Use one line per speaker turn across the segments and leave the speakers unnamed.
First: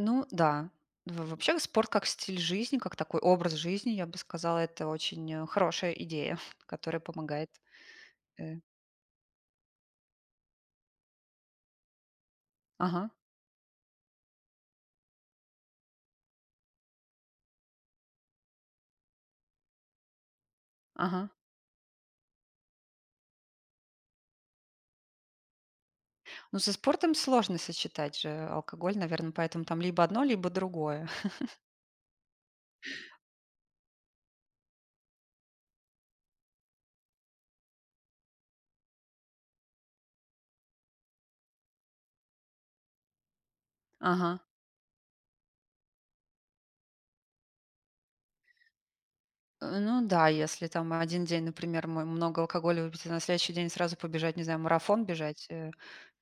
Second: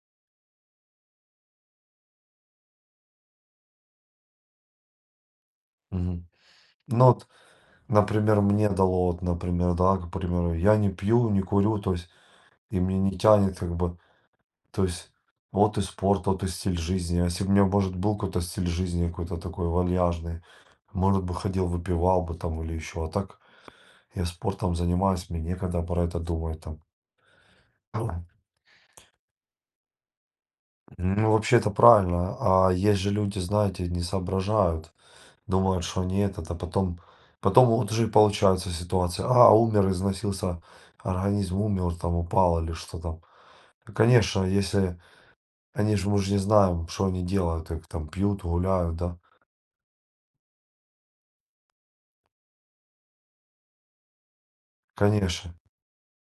Ну да, в вообще спорт, как стиль жизни, как такой образ жизни, я бы сказала, это очень, э, хорошая
Мгм.
идея, которая
Ну вот,
помогает.
например,
Э
мне дало, вот, например, да, например, я не пью, не курю, то есть и меня
Ага.
не тянет как бы. То есть вот и спорт, вот и стиль жизни. Если б у меня, может, был какой-то стиль жизни, какой-то такой вальяжный, может
Ага.
бы ходил, выпивал бы там или ещё. А так я спортом занимаюсь, мне некогда про это
Ну,
думать
со
там.
спортом сложно сочетать же алкоголь, наверно, поэтому там либо одно, либо другое.
Ну, вообще это правильно. А есть же люди, знаете, не соображают. Думают, что они этот, а потом потом вот уже и получается ситуация, а, умер, износился, организм умер там, упал или что там. Ну,
Ага.
конечно, если они же, мы же не знаем, что они делают, как там пьют, гуляют, да?
Э, ну да, если там 1 день, например, мой много алкоголя выпить, а на следующий день сразу побежать, не знаю, марафон бежать,
Конечно.
э,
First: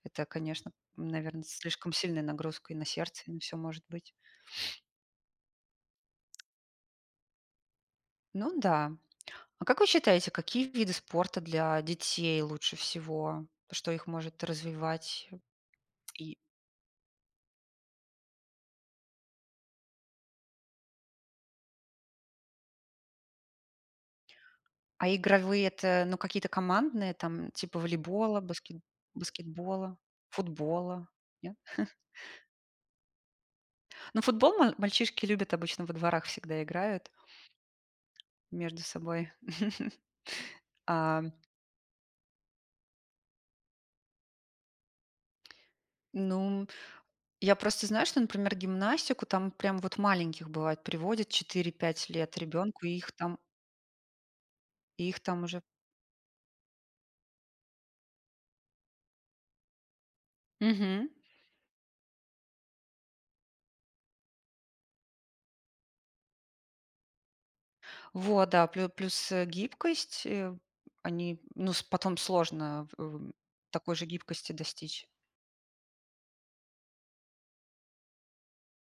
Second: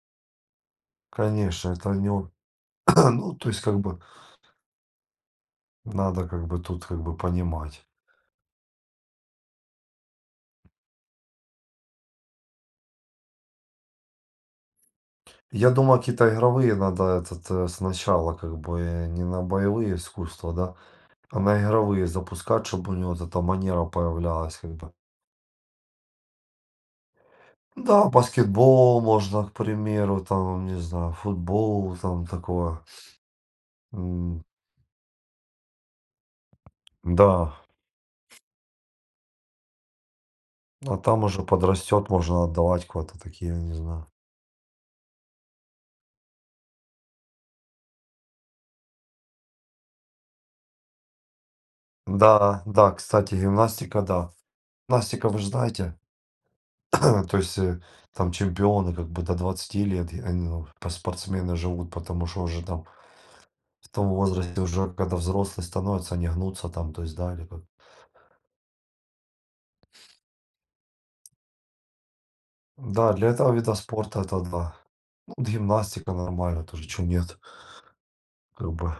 это, конечно, наверно,
Конечно, это
слишком
не
сильная
о
нагрузка и на сердце, и
Ну,
на
то
всё
есть как
может
бы
быть.
Надо как бы тут как бы понимать.
Ну да. А как вы считаете, какие виды спорта для детей лучше всего? Что их может развивать, э?
Я думаю, какие-то
И
игровые надо этот, э, сначала как бы. Не на боевые искусства, да, а на игровые запускать, чтобы у него вот эта манера появлялась как бы.
А игровые- это, ну, какие-то командные там типа
Да,
волейбола, баскет
баскетбол можно, к
баскетбола,
примеру, там, не
футбола,
знаю,
нет?
футбол, там такое.
Ну,
М.
футбол мал мальчишки любят, обычно во дворах всегда играют
Да.
между собой.
Ну, а
А
там уже подрастёт, можно отдавать куда-то такие, я не знаю.
Ну, я просто знаю, что, например, гимнастику там прям вот маленьких, бывает, приводят 4-5 лет
Да-да,
ребенку.
да,
И их
кстати,
там
гимнастика, да.
и их
Гимнастика, вы
там
же
уже
знаете? То есть, э, там чемпионы как бы до 20 лет и, а, и, ну, в по
Мгм.
спортсмены живут. Потому что уже там в том возрасте, уже когда взрослые становятся, они гнутся там. То есть, да, либо
Вот, да, плю плюс, э, гибкость. Э, они, ну, с потом сложно в, э,
Да, для
в
этого вида
такой же
спорта, это
гибкости
да.
достичь.
Ну, вот гимнастика нормально тоже, чего нет. Грубо